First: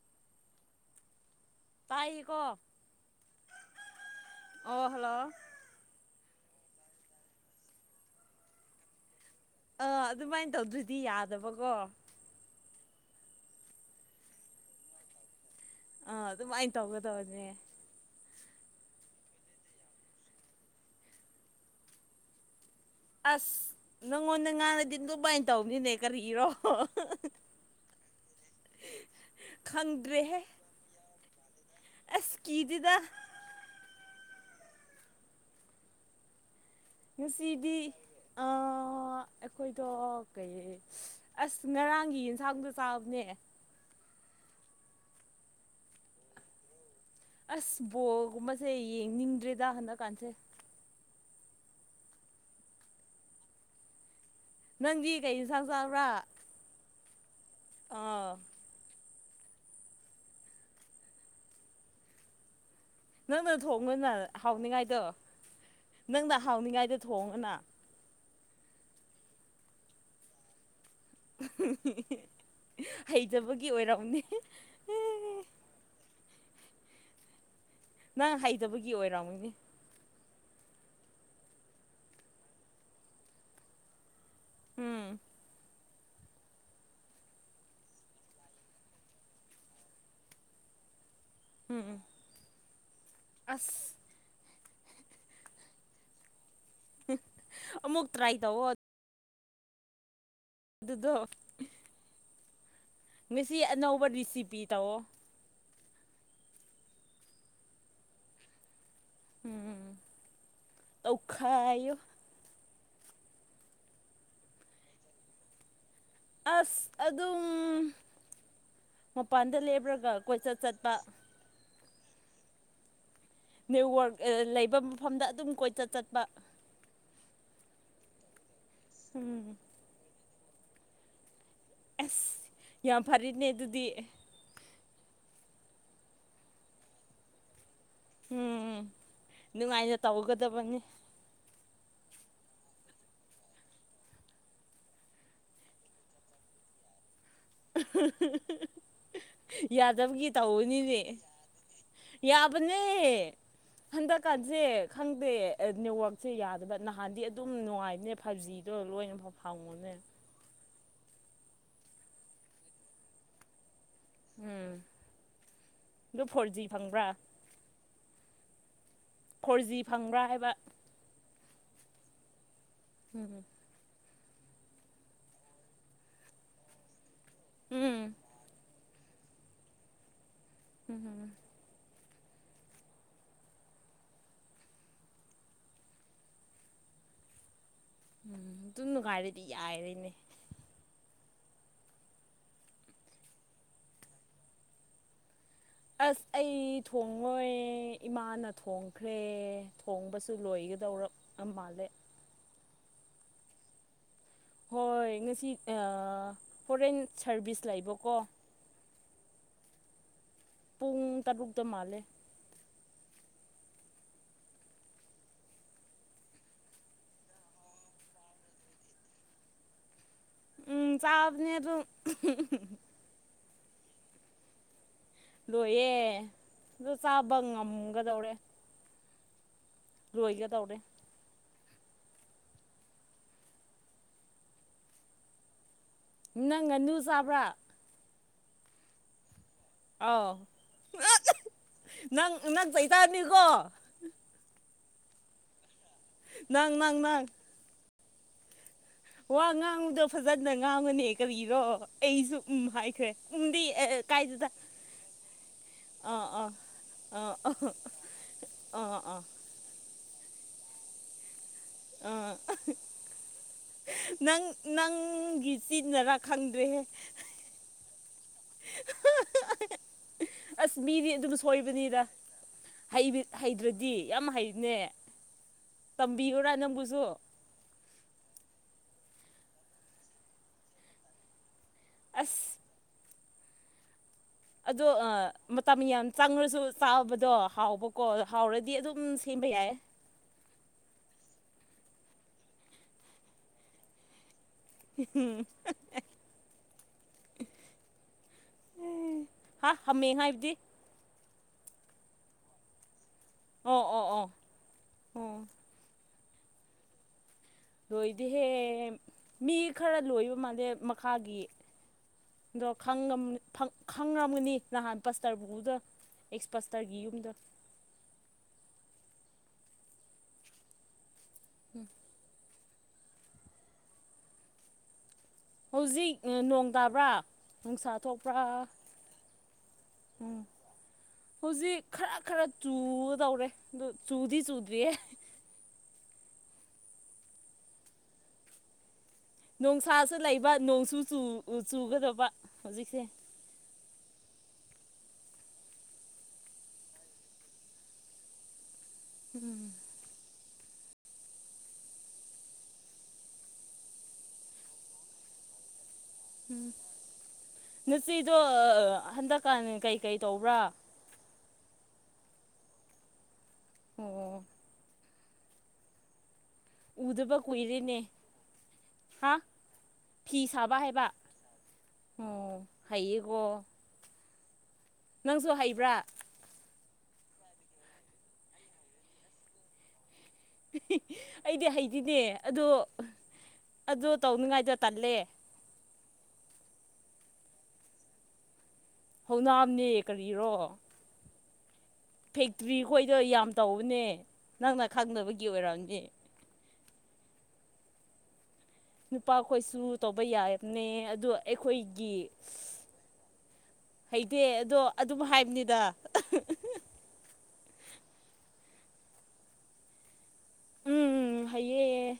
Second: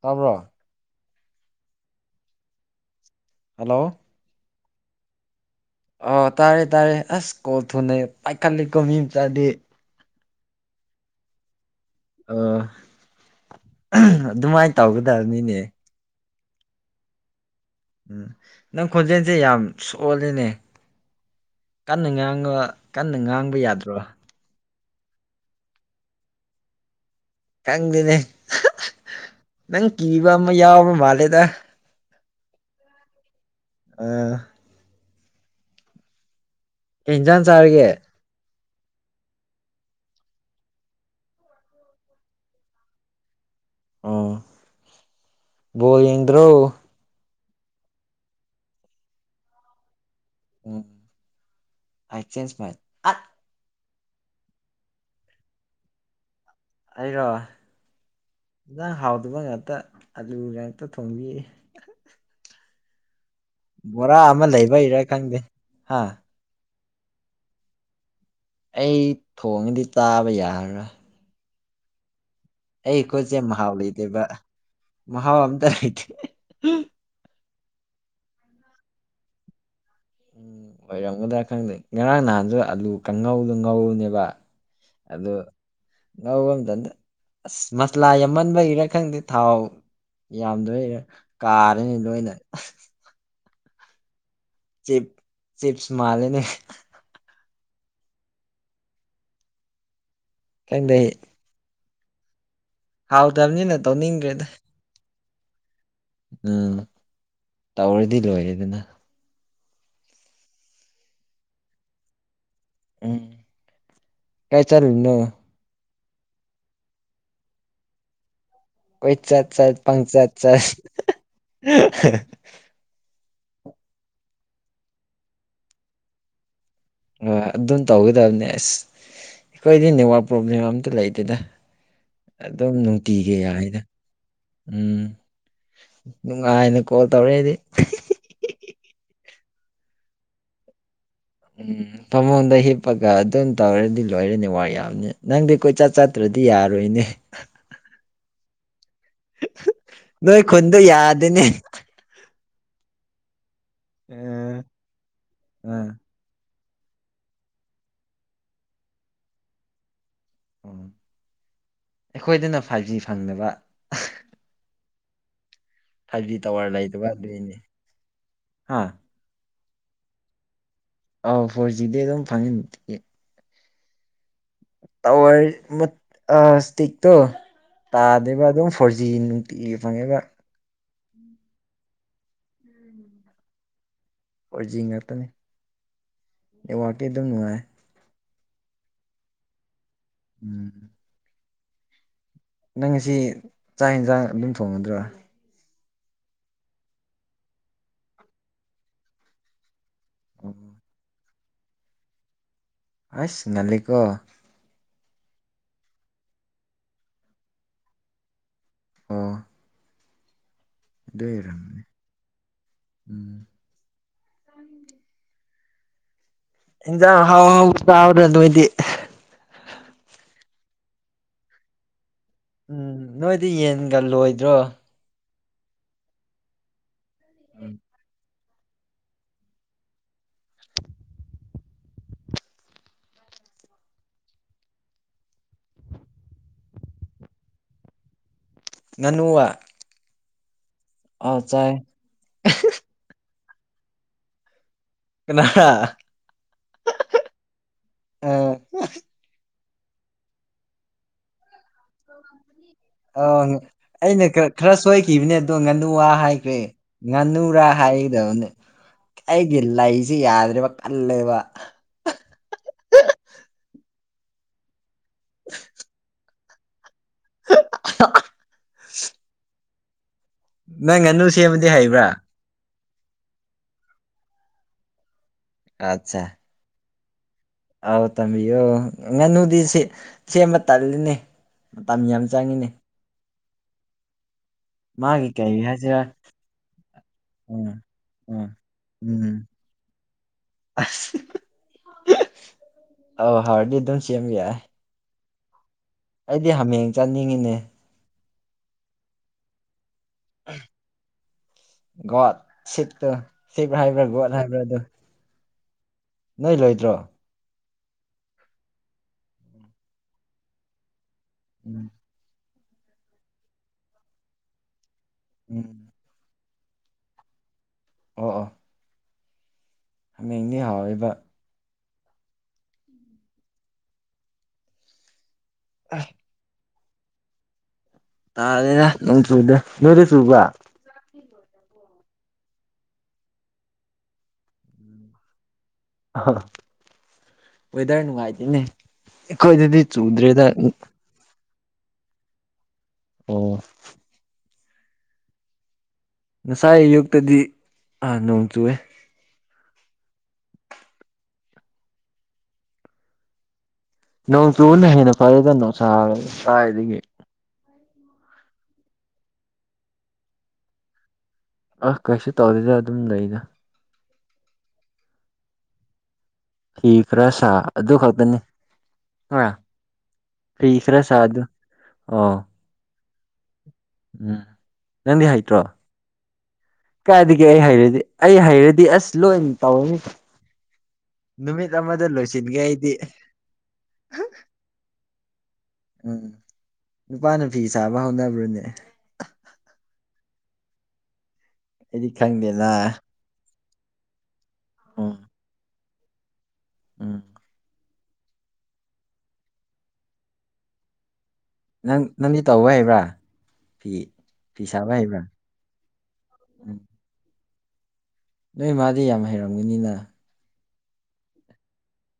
ꯇꯕ꯭ꯔꯣ ꯇꯥꯏꯀꯣ ꯍꯜꯂꯣ ꯑꯣ ꯍꯜꯂꯣ ꯑ ꯇꯥꯔꯦ ꯇꯥꯔꯦ ꯑꯁ ꯀꯣꯜ ꯊꯨꯅꯩ ꯄꯥꯏꯈꯠꯂꯤꯀꯣ ꯃꯤ ꯃꯆꯥꯗꯤ ꯑꯥ ꯑꯗꯨꯃꯥꯏꯅ ꯇꯧꯗ꯭ꯔꯗꯤ ꯌꯥꯗꯕꯀꯣ ꯑꯣ ꯑꯗꯨꯃꯥꯏꯅ ꯇꯧꯒꯗꯕ ꯅꯤꯅꯦ ꯑꯥ ꯑꯗꯨꯃꯥꯏꯅ ꯇꯧꯒꯗꯧꯅꯦ ꯎꯝ ꯅꯪ ꯈꯣꯟꯖꯦꯜꯁꯦ ꯌꯥꯝ ꯁꯣꯜꯂꯤꯅꯦ ꯀꯟꯅ ꯉꯥꯡꯉ ꯀꯟꯅ ꯑꯁ ꯉꯥꯡꯕ ꯌꯥꯗ꯭ꯔꯣ ꯅꯪꯉꯣꯟꯗ ꯉꯥꯡꯅꯗꯤ ꯑꯗꯨꯃꯥꯏꯅ ꯇꯧꯅꯤꯅꯦ ꯀꯔꯤꯒꯤꯔꯣ ꯈꯪꯗꯦꯅꯦ ꯅꯪ ꯀꯤꯕ ꯑꯃ ꯌꯥꯎꯕ ꯃꯥꯜꯂꯦꯗ ꯑꯦꯁꯀꯤꯖꯤꯗ ꯑꯥ ꯀꯩ ꯏꯟꯖꯥꯡ ꯁꯤꯗꯤ ꯆꯥꯔꯒꯦ ꯑ ꯑꯣ ꯑꯩꯈꯣꯏꯗꯣ ꯀꯩ ꯑꯁ ꯉꯔꯥꯡꯒꯤ ꯌꯦꯟꯁꯥꯡꯗꯣ ꯆꯥꯕꯅꯦ ꯑ ꯣꯜ ꯏꯗ꯭ꯔꯣ ꯑꯁ ꯕꯣꯜꯒꯨꯝꯕꯁꯦ ꯌꯦꯡꯅꯤꯡꯗ꯭ꯔꯦꯗ ꯍꯟꯗꯛꯀꯥꯟꯁꯦ ꯎꯝꯆꯦꯟꯖ ꯃꯥꯏ ꯅꯪꯗꯤ ꯀꯩ ꯏꯟꯁꯥꯡ ꯆꯥꯕ꯭ꯔꯥ ꯑꯩꯔꯣ ꯑꯥ ꯅꯡꯍꯥꯎ ꯑꯗꯨꯒ ꯉꯥꯛꯇ ꯑꯂꯨ ꯉꯥꯛꯇ ꯊꯣꯡꯕꯤ ꯅꯪꯅ ꯊꯣꯡꯉꯣꯅ ꯕꯣꯔꯥ ꯑꯃ ꯂꯩꯕꯩꯔꯥ ꯍꯥꯎꯅꯤꯉꯥꯏꯗꯣ ꯈꯪꯗꯦ ꯍꯥ ꯅꯪꯅ ꯍꯥꯎꯅꯤꯉꯥꯏꯗ ꯊꯣꯡꯉꯅ ꯑꯩ ꯊꯣꯡꯉꯗꯤ ꯆꯥꯕ ꯌꯥꯔꯣꯏ ꯑꯩ ꯀꯣꯠꯁꯦ ꯍꯩꯇꯕꯒꯤ ꯃꯍꯥꯎ ꯑꯣꯏꯔꯝꯅꯤ ꯂꯩꯇꯦꯕ ꯃꯍꯥꯎ ꯑꯝꯇ ꯂꯩꯇꯦ ꯅꯪ ꯍꯩꯇꯕꯒꯤ ꯑꯣꯏꯔꯣꯃꯤꯅꯦ ꯎꯝ ꯑꯣꯏꯔꯝꯒꯗ꯭ꯔꯥ ꯈꯪꯗꯦ ꯉꯔꯥꯡ ꯅꯍꯥꯟꯁꯨ ꯑꯂꯨ ꯀꯥꯡꯉꯧꯗꯣ ꯉꯧꯔꯨꯅꯦꯕ ꯎꯝ [inaudible] ꯉꯧꯕ ꯑꯃꯝꯇꯗ ꯑꯁ ꯃꯁꯂꯥ ꯌꯥꯝꯃꯟꯕꯒꯤꯔ ꯈꯪꯗꯦ ꯊꯥꯎ ꯌꯥꯝꯗꯣꯏ ꯎꯝ ꯀꯥꯔꯅꯤ ꯎꯝ ꯂꯣꯏꯅ ꯑꯁ [inaudible] ꯆꯤꯞ ꯆꯤꯞꯁ ꯃꯥꯂꯦꯅꯦ ꯑꯃꯃꯨꯛ ꯇ꯭ꯔꯥꯏ ꯇꯧꯕꯣ ꯈꯪꯗꯦ ꯑꯗꯨꯗ ꯉꯁꯤ ꯍꯥꯎꯇꯕꯅꯤꯅ ꯑꯅꯧꯕ ꯇꯧꯅꯤꯡꯗ꯭ꯔꯦꯗ ꯔꯤꯁꯤꯄꯤ ꯇꯧꯑꯣ ꯎꯝ ꯇꯧꯔꯗꯤ ꯂꯣꯏꯔꯦꯗꯅ ꯎꯝ ꯑꯣꯧꯈ ꯎꯝ ꯀꯥꯏ ꯆꯂ ꯅ ꯑꯁ ꯑꯗꯨꯝ ꯑꯣꯏꯣꯏ ꯆꯠ ꯃꯄꯥꯟꯗ ꯆꯠ ꯄꯪ ꯂꯦꯞꯔꯒ ꯆꯠ ꯀꯣꯏꯆꯠ ꯆꯠ ꯆꯠꯄ ꯅꯦꯠꯋꯔꯛ ꯂꯩꯕ ꯃꯐꯝꯗ ꯑꯗꯨꯝ ꯀꯣꯏꯆ ꯆꯠꯄ ꯍꯣꯏ ꯑꯗꯨꯝ ꯇꯧꯒꯗꯕꯅꯦ ꯑꯁ ꯎꯝ ꯑꯩꯈꯣꯏꯗꯤ ꯅꯦꯠꯋꯥꯛ ꯄ꯭ꯔꯣꯕ꯭ꯂꯦꯝ ꯑꯝꯇ ꯂꯩꯇꯦꯗ ꯑꯁ ꯑꯗꯨꯝ ꯌꯥꯝ ꯅꯨꯡꯇꯤꯒ ꯐꯔꯤꯅꯦ ꯌꯥꯅ ꯑꯗꯨꯗꯤ ꯎꯝ ꯅꯨꯡꯉꯥꯏꯅ ꯀꯣꯜ ꯇꯧꯔꯛꯦꯗꯤ ꯎꯝ ꯅꯨꯡꯉꯥꯏꯅ ꯇꯧꯒꯗꯕꯅꯤ ꯎꯝ ꯐꯃꯨꯡꯗ ꯍꯤꯞꯄꯒ ꯑꯗꯨꯝ ꯇꯧꯔꯗꯤ ꯂꯣꯏꯔꯅꯤ ꯋꯥ ꯌꯥꯝꯅꯤ ꯅꯪꯗꯤ ꯀꯣꯏꯆꯠ ꯆꯥꯠꯇ꯭ꯔꯗꯤ ꯌꯥꯏ ꯌꯥꯔꯣꯏ ꯏꯅꯦ [inaudible] [unintelligible] ꯌꯥꯗꯕꯒꯤ ꯅꯣꯏ ꯈꯨꯟꯗꯣ ꯇꯧꯕꯅꯤꯅꯦ ꯌꯥꯗꯦꯅꯦ ꯌꯥꯕꯅꯦ ꯑ ꯍꯟꯗꯛꯀꯥꯟꯁꯦ ꯈꯪꯗꯦ ꯑ ꯅꯦꯠꯋꯥꯛꯁꯦ ꯌꯥꯗꯕ ꯅꯍꯥꯟꯗꯤ ꯑꯗꯨꯝ ꯅꯨꯡꯉꯥꯏꯅꯦ ꯐꯥꯏꯚ ꯖꯤꯗꯣ ꯂꯣꯏꯅꯐꯥꯎ ꯐꯪꯉꯣꯅꯦ ꯎ ꯑꯩꯈꯣꯏꯗꯅ ꯐꯥꯏꯚ ꯖꯤ ꯐꯪꯗꯕ ꯎꯝ ꯑꯗꯣ ꯊꯕꯤ ꯐꯣꯔ ꯖꯤ ꯇꯋꯥꯔꯂꯏ ꯐꯪꯕ꯭ꯔꯥ ꯂꯩꯅꯤ ꯍꯥ ꯐꯣꯔ ꯖꯤ ꯐꯪꯕ꯭ꯔꯥ ꯍꯥꯏꯕ ꯑꯣ ꯐꯣꯔ ꯖꯤꯗꯤ ꯑꯗꯨꯝ ꯐꯪꯉꯟꯦ ꯎꯝꯝ ꯇ ꯏꯁꯇꯤꯛꯇꯣ ꯎꯝ ꯇꯥꯗꯕ ꯑꯗꯨꯝ ꯐꯣꯔ ꯅꯨꯡꯇꯤꯒꯤ ꯐꯪꯉꯤꯕ ꯎꯝꯝ ꯐꯣꯔꯖꯤ ꯉꯥꯛꯇꯅꯤ ꯅꯦꯠꯋꯥꯛꯇꯀꯤ ꯑꯗꯨꯝ ꯅꯨꯡꯉꯥꯏ ꯎꯝ ꯇꯅꯅꯨꯡ ꯀꯥꯏꯔꯗꯤ ꯌꯥꯏꯔꯅꯦ ꯎꯝ ꯅꯪꯁꯤ ꯆꯥꯛ ꯌꯦꯟꯁꯥꯡ ꯑꯗꯨꯝ ꯊꯣꯡꯉꯗ꯭ꯔꯣ ꯑꯁ ꯑꯩ ꯊꯣꯡꯡꯂꯣꯏ ꯏꯃꯥꯅ ꯊꯣꯡꯈ꯭ꯔꯦ ꯊꯣꯡꯕꯁꯨ ꯑꯣ ꯂꯣꯏꯒꯗꯧꯔ ꯃꯥꯜꯂꯦ ꯑꯁ ꯉꯜꯂꯤꯀꯣ ꯍꯣꯏ ꯉꯁꯤ ꯐꯣꯔꯦꯟ ꯁꯔꯚꯤꯁ ꯂꯩꯕꯀꯣ ꯑ ꯄꯨꯡ ꯇꯔꯨꯛꯇ ꯃꯥꯜꯂꯦ ꯎꯝ ꯏꯟꯖꯥꯡ ꯍꯥꯎ ꯍꯥꯎ ꯇꯥꯎ꯭ꯔ ꯑꯗꯨꯗꯤ ꯎꯝ ꯆꯕꯅꯤꯔ ꯎꯝ ꯅꯣꯏꯗꯤ ꯌꯦꯟꯒ ꯂꯣꯏꯗ꯭ꯔꯣ ꯂꯣꯏꯌꯦꯦ ꯑꯗꯣ ꯆꯥꯕ ꯉꯝꯒꯗꯧꯔꯦ ꯂꯏꯒ ꯇꯧꯔꯔꯤꯦ ꯅꯪ ꯉ ꯅꯨꯨ ꯆꯥꯕ꯭ꯔꯥ ꯅꯪꯨ ꯋꯥ ꯑꯥꯎ ꯅꯪ ꯅꯪ ꯀꯩꯇꯥꯔꯅꯤꯀꯣ ꯀꯅꯥ ꯅꯪ ꯅꯪ ꯅꯪ ꯑ ꯋꯥ ꯉꯥꯡꯉꯨꯗꯣ ꯐꯖꯅ ꯉꯥꯡꯉꯅꯤ ꯀꯔꯤꯔꯣ ꯑꯩꯁꯨ ꯎꯝ ꯍꯥꯏꯈ꯭ꯔꯦ ꯑ ꯎꯝꯗꯤ ꯑꯩꯅ ꯀꯥꯏꯗꯨꯗ ꯈꯔ ꯁꯣꯏꯈꯤꯕꯅꯦ ꯑꯗꯣ ꯉꯥꯅꯨ ꯋꯥ ꯑꯥ ꯑꯥ ꯍꯥꯏꯈ꯭ꯔꯦ ꯑꯥ ꯉꯥꯅꯨ ꯄꯨꯔꯥ ꯍꯥꯏꯒꯗꯕꯅꯦ ꯑꯥ ꯑꯥ ꯑꯥ ꯑꯩꯒꯤ ꯂꯩꯁꯦ ꯌꯥꯗ꯭ꯔꯦꯕ ꯀꯜꯂꯦꯕ ꯑ ꯅꯪ ꯅꯪꯒꯤ ꯆꯤꯅꯔ ꯈꯪꯗ꯭ꯔꯦꯦ [unintelligible] ꯑꯁ ꯅꯪ ꯃꯤꯗꯤ ꯉꯥꯅꯨ ꯑꯗꯨꯝ ꯁꯦꯝꯕꯗꯤ ꯁꯣꯏꯕꯅꯤꯗ ꯍꯩꯕ꯭ꯔꯥ ꯍꯩꯗ꯭ꯔꯗꯤ ꯌꯥꯝ ꯍꯩꯅꯦ ꯑꯠꯆꯥ ꯇꯝꯕꯤꯌꯨꯔꯥ ꯅꯪꯕꯨꯁꯨ ꯑꯥꯎ ꯇꯝꯕꯤꯌꯣ ꯉꯥꯅꯨꯗꯤ ꯁꯦꯝꯕ ꯇꯜꯂꯤꯅꯦ ꯃꯇꯝ ꯌꯥꯝ ꯑꯁ ꯆꯪꯏꯤꯅꯦ ꯑꯗꯣ ꯀꯩ ꯃꯇꯝ ꯍꯥꯏꯁꯤꯔꯥ ꯌꯥꯝ ꯆꯪꯉꯁꯨ ꯆꯥꯕꯗꯣ ꯎꯝ ꯍꯥꯎꯕꯀꯣ ꯎꯝ ꯍꯥꯎꯔꯗꯤ ꯑꯗꯨꯝ ꯎꯝ ꯀ ꯌꯥꯏ ꯑꯁ ꯑ ꯍꯔꯗꯤ ꯑꯗꯨꯝ ꯁꯦꯝꯕꯤ ꯌꯥꯏ ꯍꯝ ꯑꯩꯗꯤ ꯍꯥꯃꯦꯡ ꯆꯥꯅꯤꯡꯉꯤꯅꯦ ꯎꯝ ꯍꯥ ꯍꯥꯃꯦ ꯍꯥꯏꯕꯗꯤ ꯒꯣꯠ ꯁꯤꯞꯇ ꯁꯤꯕ ꯑꯣ ꯍꯥꯏꯕ꯭ꯔꯥ ꯑꯣ ꯒꯣꯠ ꯑꯣ ꯍꯥꯏꯕ꯭ꯔꯥ ꯑꯗꯨ ꯑꯣ ꯅꯣꯏ ꯂꯩꯣꯏꯗ꯭ꯔꯣ ꯂꯣꯏꯗꯤꯍꯦ ꯃꯤ ꯈꯔ ꯂꯣꯏꯕ ꯃꯥꯜꯂꯦ ꯃꯈꯥꯒꯤ ꯎꯝ ꯑꯗꯣ ꯈꯪꯉꯝꯒꯅꯤ ꯅꯍꯥꯟ ꯄꯁꯇꯔꯕꯨꯗ ꯎꯝ ꯑꯦꯛꯁꯄꯁꯇꯔꯒꯤ ꯌꯨꯝꯗ ꯑꯣ ꯑ ꯍꯃꯦꯡꯗꯤ ꯍꯥꯎꯔꯤꯕ ꯎꯝ ꯑꯁ ꯍꯧꯖꯤꯛ ꯅꯣꯡ ꯇꯥꯕ꯭ꯔꯥ ꯅꯨꯡꯁꯥ ꯊꯣꯛꯄ꯭ꯔꯥ ꯇꯥꯗꯦꯗ ꯅꯪꯠ ꯆꯨꯗꯦ ꯅꯣꯏꯗꯤ ꯆꯨꯕ꯭ꯔꯥ ꯎꯝ ꯍꯧꯖꯤꯛ ꯈꯔ ꯈꯔ ꯆꯨꯗꯧꯔꯦ ꯑꯗꯨ ꯆꯨꯗꯤ ꯆꯨꯗ꯭ꯔꯤꯌꯦ ꯋꯦꯗꯔ ꯅꯨꯡꯉꯥꯏꯇꯦꯅꯦ ꯑꯩꯈꯣꯏꯗꯗꯤ ꯅꯨꯡꯁꯥꯁꯨ ꯆꯨꯗ꯭ꯔꯦꯗ ꯂꯩꯕ ꯅꯣꯡꯁꯨ ꯆꯨꯒꯗꯕ ꯍꯧꯖꯤꯛꯁꯦ ꯑꯣ ꯉꯁꯥꯏ ꯑꯌꯨꯛꯇꯗꯤ ꯑ ꯅꯣꯡ ꯆꯨꯋꯦ ꯎꯝ ꯅꯣꯡ ꯆꯨꯕꯅ ꯍꯦꯟꯅ ꯐꯔꯦꯗ ꯅꯨꯡꯁꯥ ꯀꯥꯏꯗꯒꯤ ꯅꯨꯆꯤꯗꯣ ꯍꯟꯗꯛꯀꯥꯟ ꯀꯩꯀꯩ ꯇꯧꯕ꯭ꯔꯥ ꯑ ꯀꯩꯁꯨ ꯇꯧꯗꯦꯗ ꯑꯗꯨꯝ ꯂꯩꯗ ꯑꯣ ꯐꯤꯈ꯭ꯔꯥ ꯎꯗꯕ ꯁꯥ ꯑꯗꯨ ꯀꯨꯏꯔꯦꯅꯦ ꯈꯛꯇꯅꯤ ꯐꯤ ꯐꯤꯁꯥꯕ ꯈꯔ ꯍꯥꯏꯕ ꯁꯥ ꯑꯗꯨ ꯑꯣ ꯍꯥꯏꯌꯦꯀꯣ ꯎꯝ ꯅꯪꯗꯤ ꯅꯪꯁꯨ ꯍꯩꯇ꯭ꯔꯣ ꯍꯩꯕ꯭ꯔꯥ ꯀꯥꯏꯗꯒꯤ ꯑꯩ ꯍꯩꯔꯗꯤ ꯑꯩ ꯍꯩꯔꯗꯤ ꯑꯁ ꯂꯣꯏ ꯇꯧꯅꯤ ꯑꯩꯗꯤ ꯍꯩꯗꯤꯅꯦ ꯑꯣ ꯑꯩꯗꯤ ꯑꯗꯣ ꯇꯧꯅꯤꯉꯥꯏꯗ ꯇꯜꯂꯦ ꯎꯝ ꯅꯨꯄꯥꯅꯥ ꯐꯤ ꯁꯥꯕ ꯍꯧꯅꯕ꯭ꯔꯅꯦ ꯍꯧꯅꯥꯝꯅꯦ ꯀꯔꯤꯔꯣ ꯑꯩꯗꯤ ꯈꯪꯗꯦꯅ ꯐꯦꯛꯇ꯭ꯔꯤ ꯈꯣꯏꯗꯣ ꯌꯥꯝ ꯇꯧꯕꯅꯦ ꯅꯪꯅ ꯎꯝ ꯈꯪꯗꯕꯒꯤ ꯑꯣꯏꯔꯝꯅꯤ ꯎꯝ ꯅꯨꯄꯥꯈꯣꯏꯁꯨ ꯇꯧꯕ ꯌꯥꯏꯕꯅꯦ ꯑꯗꯨ ꯅꯪ ꯅꯪꯗꯤ ꯇꯧꯕ ꯍꯩꯕ꯭ꯔꯥ ꯐꯤ ꯍꯩꯇꯦ ꯐꯤ ꯑꯗꯣ ꯁꯥꯕ ꯑꯗꯨꯝ ꯍꯩꯕ꯭ꯔꯥ ꯍꯥꯏꯕꯅꯤꯗ ꯎꯝ ꯅꯣꯏ ꯃꯥꯗꯤ ꯌꯥꯝ ꯍꯩꯔꯝꯒꯅꯤꯅ ꯎꯝ ꯍꯩꯌꯦ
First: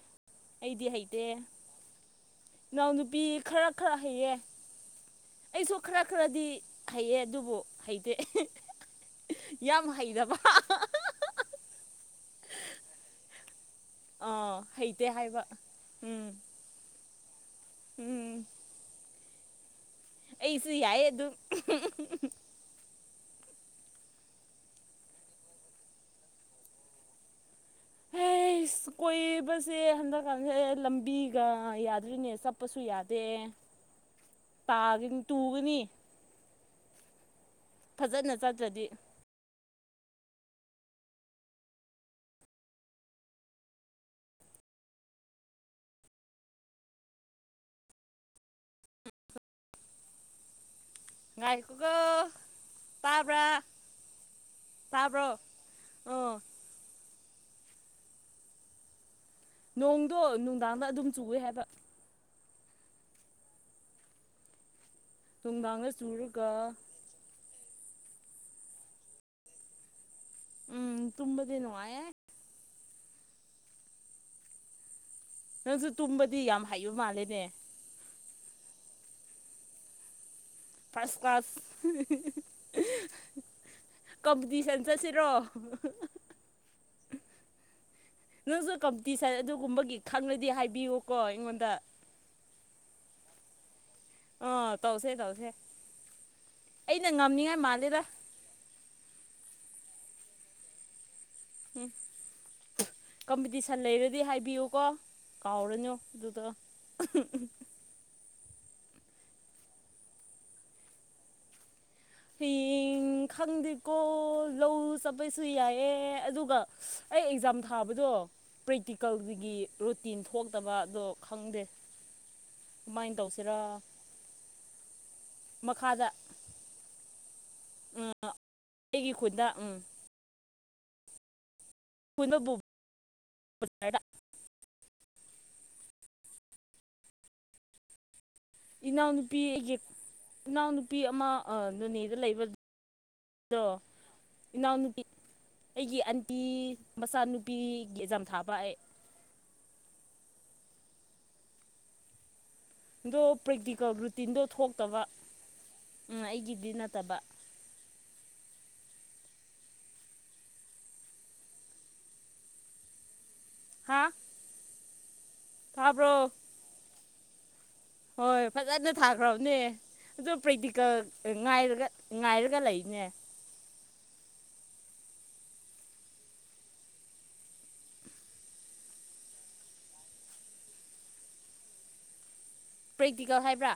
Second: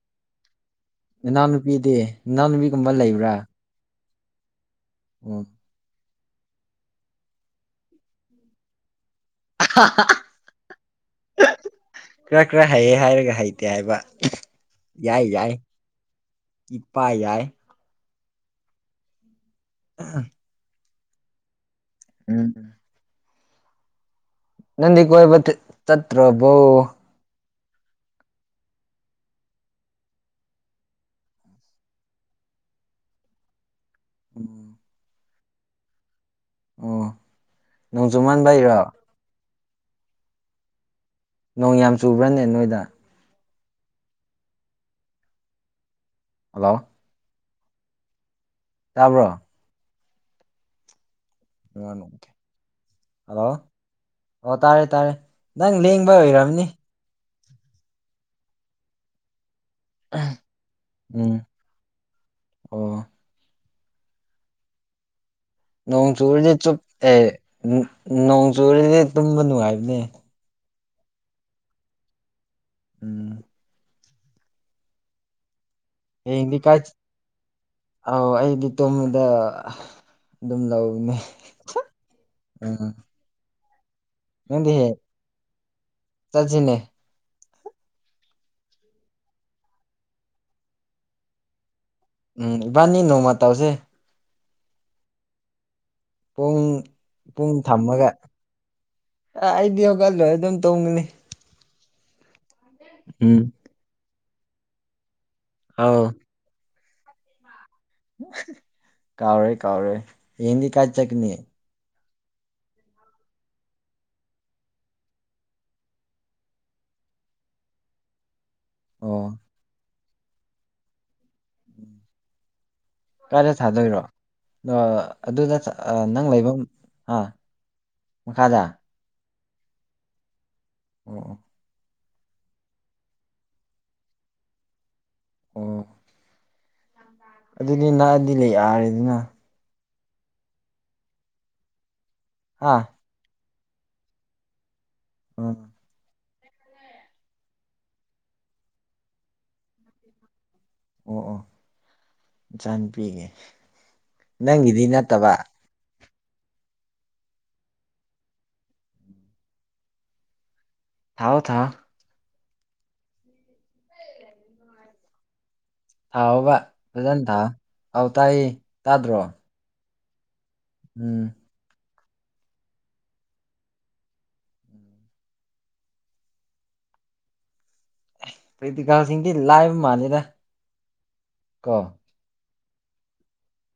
ꯑꯩꯗꯤ ꯍꯩꯇꯦ ꯅꯅꯥꯎꯅꯨꯄꯤꯗꯤ ꯅꯅꯥꯎꯅꯨꯄꯤꯒꯨꯝꯕ ꯂꯩꯕ꯭ꯔꯥ ꯂꯩꯌꯦ ꯑꯣ ꯑꯩꯁꯨ ꯈꯔ ꯈꯔꯗꯤ ꯍꯩꯌꯦ ꯑꯗꯨꯕꯨ ꯍꯩꯇꯦ ꯌꯥꯝ ꯍꯩꯇꯕ ꯈꯔ ꯈꯔ ꯍꯩꯌꯦ ꯍꯥꯏꯔꯒ ꯍꯩ ꯇꯦ ꯍꯥꯏꯕ ꯑꯥ ꯍꯩꯇꯦ ꯌꯥꯏ ꯍꯥꯏꯕ ꯌꯥꯏ ꯎꯝ ꯏꯄꯥ ꯌꯥꯏ ꯎꯝ ꯑꯩꯁꯨ ꯌꯥꯏ ꯑꯗꯨꯝ [unintelligible] ꯅꯪꯗꯤ ꯀꯣꯏꯕ ꯆꯠꯇ꯭ꯔꯕꯣ [unintelligible] ꯑꯩꯁ ꯀꯣꯏꯕꯁꯦ ꯍꯟꯗꯛꯀꯥꯟꯁꯦ ꯂꯝꯕꯤꯒ ꯌꯥꯗ꯭ꯔꯤꯅꯦ ꯆꯠꯄꯁꯨ ꯌꯥꯗꯦ [unintelligible] ꯇꯥꯒꯅꯤ ꯇꯨꯒꯅꯤ ꯑꯣ ꯐꯖꯅ ꯅꯣꯡꯖꯨꯃꯥꯟꯕꯩꯔꯣ ꯆꯠꯇ꯭ꯔꯗꯤ ꯅꯣꯡ ꯌꯥꯝ ꯆꯨꯕ꯭ꯔꯥꯅꯦ ꯅꯣꯏꯗ ꯍꯜꯂꯣ ꯇꯥꯕ꯭ꯔꯣ [unintelligible] ꯍꯜꯂꯣ ꯑꯣ ꯇꯥꯔꯦ ꯇꯥꯔꯦ ꯇꯥꯕ꯭ꯔꯣ ꯅꯪ ꯂꯦꯡꯕ ꯑꯥ ꯑꯣꯏꯔꯝꯅꯤ ꯅꯣꯡꯗꯣ ꯅꯨꯡꯗꯥꯡꯗ ꯑꯗꯨꯝ ꯎꯝ ꯆꯨꯋꯦ ꯍꯥꯏꯕ ꯑꯣ ꯅꯨꯡꯗꯥꯡꯗ ꯅꯣꯡ ꯆꯨꯔꯒ ꯆꯨꯔꯗꯤ ꯆꯨꯞ ꯑꯦ ꯅꯣꯡ ꯆꯨꯔꯗꯤ ꯇꯨꯝꯕ ꯅꯨꯡꯉꯥꯏꯕꯅꯦ ꯎꯝ ꯇꯨꯝꯕꯗꯤ ꯅꯨꯡꯉꯥꯏꯑꯦ ꯎꯝ ꯅꯪꯁꯨ ꯇꯨꯝꯕꯗꯤ ꯌꯥꯝꯅ ꯍꯩꯕ ꯃꯥꯜꯂꯦꯅꯦ ꯑꯥꯎ ꯑꯩꯗꯤ ꯇꯨꯝꯕꯗ ꯑꯗꯨꯝ ꯂꯧꯅꯦ ꯐꯥꯔꯁ ꯀ꯭ꯂꯥꯁ ꯎꯝ ꯅꯪꯗꯤ ꯀꯝꯄꯤꯇꯤꯁꯟ ꯍꯦꯛ ꯆꯠꯁꯤꯔꯣ ꯆꯠꯁꯤꯅꯦ ꯅꯪꯁꯨ ꯀꯝꯄꯤꯇꯤꯁꯟ ꯑꯗꯨꯒꯨꯝꯕꯒꯤ ꯈꯪꯂꯗꯤ ꯍꯥꯏꯕꯤꯌꯨꯀꯣ ꯑꯩꯉꯣꯟꯗ ꯎꯝ ꯏꯕꯥꯅꯤ ꯅꯣꯡꯃ ꯇꯧꯁꯦ ꯑ ꯇꯧꯁꯦ ꯇꯧꯁꯦ ꯄꯨꯡ ꯑꯩꯅ ꯄꯨꯡ ꯉꯝꯅꯤꯉꯥꯏ ꯃꯥꯜꯂꯦꯗ ꯊꯝꯃꯒ ꯑ ꯑꯩꯗꯤ ꯍꯧꯒꯠꯂꯣꯏ ꯑꯗꯨꯝ ꯇꯨꯝꯒꯅꯤ ꯎꯝ ꯎꯝ ꯀꯝꯄꯤꯇꯤꯁꯟ ꯂꯩꯔꯗꯤ ꯍꯥꯏꯕꯤꯌꯨꯀꯣ ꯀꯥꯎꯔꯅꯣ ꯑꯧ ꯑꯗꯨꯗ ꯀꯥꯎꯔꯣꯏ ꯀꯥꯎꯔꯣꯏ ꯍꯌꯦꯡꯗꯤ ꯀꯥꯏ ꯆꯠꯀꯅꯤ ꯍꯌꯦꯡ ꯎ ꯈꯪꯗꯦꯀꯣ ꯂꯧ ꯆꯠꯄꯁꯨ ꯌꯥꯏꯌꯦ ꯑꯗꯨꯒ ꯑꯩ ꯑꯦꯛꯖꯥꯝ ꯊꯥꯕꯗꯣ ꯑꯣ ꯄ꯭ꯔꯦꯛꯇꯤꯀꯦꯜꯒꯤ ꯔꯨꯇꯤꯟ ꯊꯣꯛꯇ ꯑꯗꯣ ꯈꯪꯗꯦ ꯀꯃꯥꯏꯅ ꯇꯧꯁꯤꯔ ꯑ ꯑꯗꯨꯗ ꯅꯪ ꯂꯩꯐꯝ ꯑ ꯑꯩꯒꯤ ꯈꯨꯟꯗ ꯎꯝ ꯑꯣ ꯄꯨꯟꯕꯕꯨ [unintelligible] ꯑꯣ ꯑꯗꯨꯗꯤ ꯅꯛꯑꯗꯤ ꯌꯥꯔꯦꯗꯅ ꯏꯅꯥꯎꯅꯨꯄꯤ ꯑꯩꯒꯤ ꯏꯅꯥꯎꯅꯨꯄꯤ ꯑꯃ ꯅꯣꯅꯦꯗ ꯍꯥ ꯂꯩꯕꯗꯣ ꯏꯅꯥꯎ ꯎꯝ ꯑꯩꯒꯤ ꯑꯟꯇꯤ ꯃꯆꯥꯅꯨꯄꯤꯒꯤ ꯑꯦꯛꯖꯥꯝ ꯊꯥꯕ ꯑꯩ ꯑꯣ ꯑꯣ ꯑꯗꯣ ꯏꯆꯥꯅꯨꯄꯤꯒꯤ ꯄ꯭ꯔꯦꯛꯇꯤꯀꯦꯜ ꯔꯨꯇꯤꯟꯗꯣ ꯅꯪꯒꯤꯗꯤ ꯊꯣꯛꯇꯕ ꯅꯠꯇꯕ ꯎꯝ ꯑꯩꯒꯤꯗꯤ ꯅꯠꯇꯕ ꯊꯥꯎ ꯊꯥꯎ ꯍꯥ ꯊꯥꯕ꯭ꯔꯣ ꯊꯥꯎꯥꯎꯕ ꯐꯖꯅ ꯊꯥ ꯍꯣꯏ ꯐꯖꯅ ꯊꯥꯈ꯭ꯔꯕꯅꯦ ꯑꯗꯣ ꯄ꯭ꯔꯦꯛꯇꯤꯀꯦꯜ ꯎꯝ ꯉꯥꯏꯔꯒ ꯉꯥꯏꯔꯒ ꯂꯩꯅꯦ ꯄ꯭ꯔꯦꯛꯇꯤꯀꯦꯜꯁꯤꯡꯗꯤ ꯂꯥꯏꯕ ꯃꯥꯟꯂꯤꯗ ꯀ‌ꯣ ꯄ꯭ꯔꯦꯛꯇꯤꯀꯦꯜ ꯍꯥꯏꯕ꯭ꯔꯥ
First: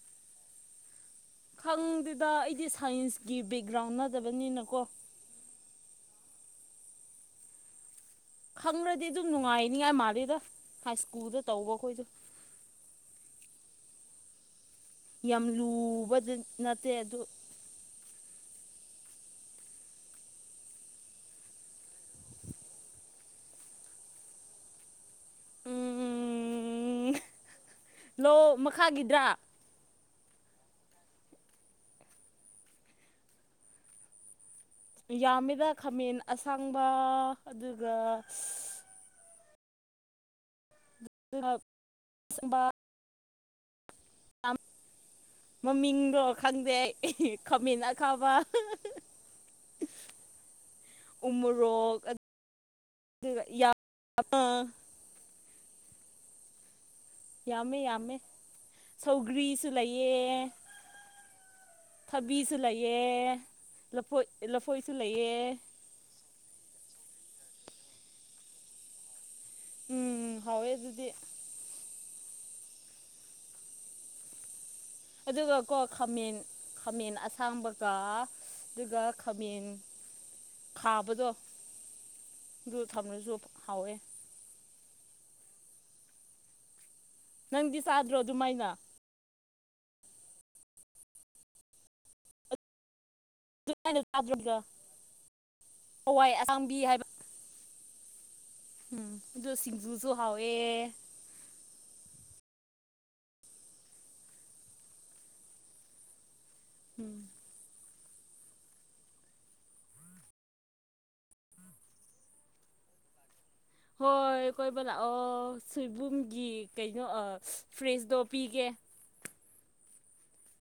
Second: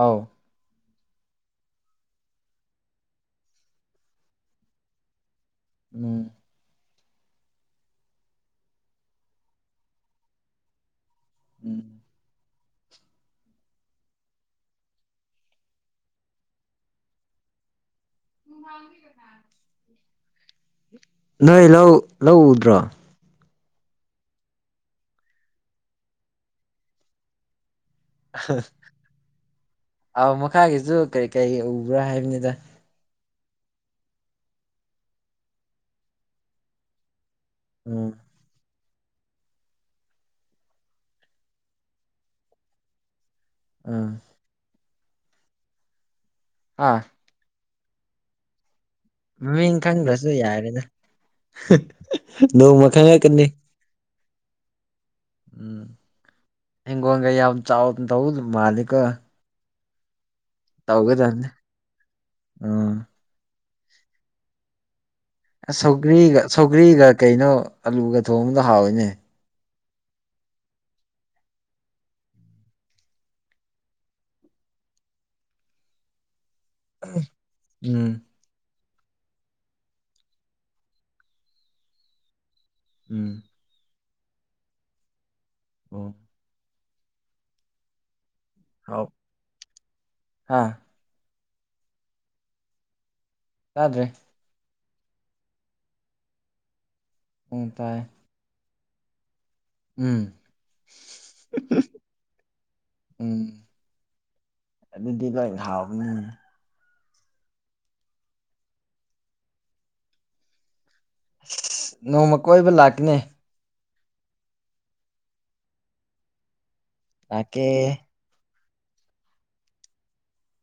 ꯑꯥꯎ ꯈꯪꯗꯦꯗ ꯑꯩꯗꯤ ꯁꯥꯏꯟꯁꯀꯤ ꯕꯦꯛꯒ꯭ꯔꯥꯎꯟ ꯅꯗꯕꯅꯤꯅꯀꯣ ꯎꯡ ꯈꯪꯔ꯭ꯔꯗꯤ ꯑꯗꯨꯝ ꯅꯨꯡꯉꯥꯏꯅꯤꯉꯥꯏ ꯃꯥꯜꯜꯂꯤꯦꯗ ꯍꯥꯏ ꯁ꯭ꯀꯨꯜꯗ ꯇꯧꯕ ꯎꯝ ꯈꯣꯏꯁꯨ ꯌꯥꯝ ꯂꯨꯕꯗ ꯅꯠꯇꯦ ꯑꯗꯨ ꯃꯨꯃꯥꯡ ꯀꯅꯥ [inaudible] ꯅꯣꯏ ꯂꯧ ꯂꯧꯎꯗ꯭ꯔꯣ ꯎꯝ ꯎ ꯂꯧ ꯃꯈꯥꯒꯤꯗ꯭ꯔꯥ ꯑ ꯃꯈꯥꯒꯤꯁꯨ ꯀꯔꯤ ꯀꯔꯤ ꯎꯕ꯭ꯔꯥ ꯍꯥꯏꯕꯅꯤꯗ ꯌꯥꯝꯃꯤꯗ ꯈꯥꯃꯦꯟ ꯑꯁꯥꯡꯕ ꯑꯗꯨꯒ ꯎꯝ [unintelligible] ꯑꯥ ꯃꯃꯤꯡꯗꯣ ꯈꯪꯗꯦ ꯑꯥ ꯈꯥꯃꯟ ꯑꯈꯥꯕ ꯃꯃꯤꯡ ꯈꯪꯗ꯭ꯔꯁꯨ ꯌꯥꯔꯦꯅ ꯎꯃꯣꯔꯣꯛ ꯅꯣꯡꯃ ꯈꯪꯉꯛꯀꯅꯤ ꯑꯄꯥ ꯎꯝ ꯍꯒꯣꯒ ꯌꯥꯝ ꯆ ꯇ ꯃꯥꯂꯤꯀ ꯆ ꯂꯩꯌꯦ ꯇꯧꯒꯗꯅꯤ ꯎꯝ ꯐꯣꯣꯏ ꯁꯧꯒ꯭ꯔꯤꯒ ꯁꯧꯒ꯭ꯔꯤꯒ ꯀꯩꯅꯣ ꯑꯂꯨꯒ ꯊꯣꯡꯕꯗ ꯍꯥꯎꯋꯏꯅꯦ ꯎꯝ ꯍꯋꯦ ꯑꯗꯨꯗꯤ ꯑꯗꯨꯒ ꯀꯣ ꯈꯥꯃꯦꯟ ꯈꯥꯃꯦꯟ ꯑꯁꯥꯡꯕꯒ ꯎꯝ ꯑꯗꯨꯒ ꯈꯥꯃꯦꯟ ꯈꯥꯕꯗꯣ ꯎꯝ ꯊꯝꯅꯁꯨꯣ ꯍꯥꯎꯋꯦ ꯑ ꯅꯪꯗꯤ ꯆꯥꯗ꯭ꯔꯣ ꯑꯗꯨꯃꯥꯏꯅ ꯍꯥꯥ ꯇꯥꯗ꯭ꯔꯦ ꯥꯗꯗ ꯍꯋꯥꯏ ꯑꯁꯥꯡꯕꯤ ꯍꯥꯏꯕ ꯄꯨꯡ ꯇꯥꯏ ꯎꯝ ꯑꯗꯨꯗ ꯁꯤꯁꯤꯡꯖꯨꯁꯨ ꯎꯝ ꯍꯋꯦ ꯎꯝ ꯑꯗꯨꯗꯤ ꯀ ꯉꯥꯎꯕꯅꯤ ꯎꯝ ꯁ ꯅꯣꯡꯃ ꯀꯣꯏꯕ ꯂꯥꯛꯀꯅꯦ ꯍꯣꯏ ꯑꯩꯣꯏꯕꯂ ꯑꯣ ꯁꯤꯕꯨꯝꯒꯤ ꯀꯩꯅꯣ ꯂꯥꯛꯀꯦ ꯐ꯭ꯔꯤꯖꯇꯣ ꯄꯤꯒꯦ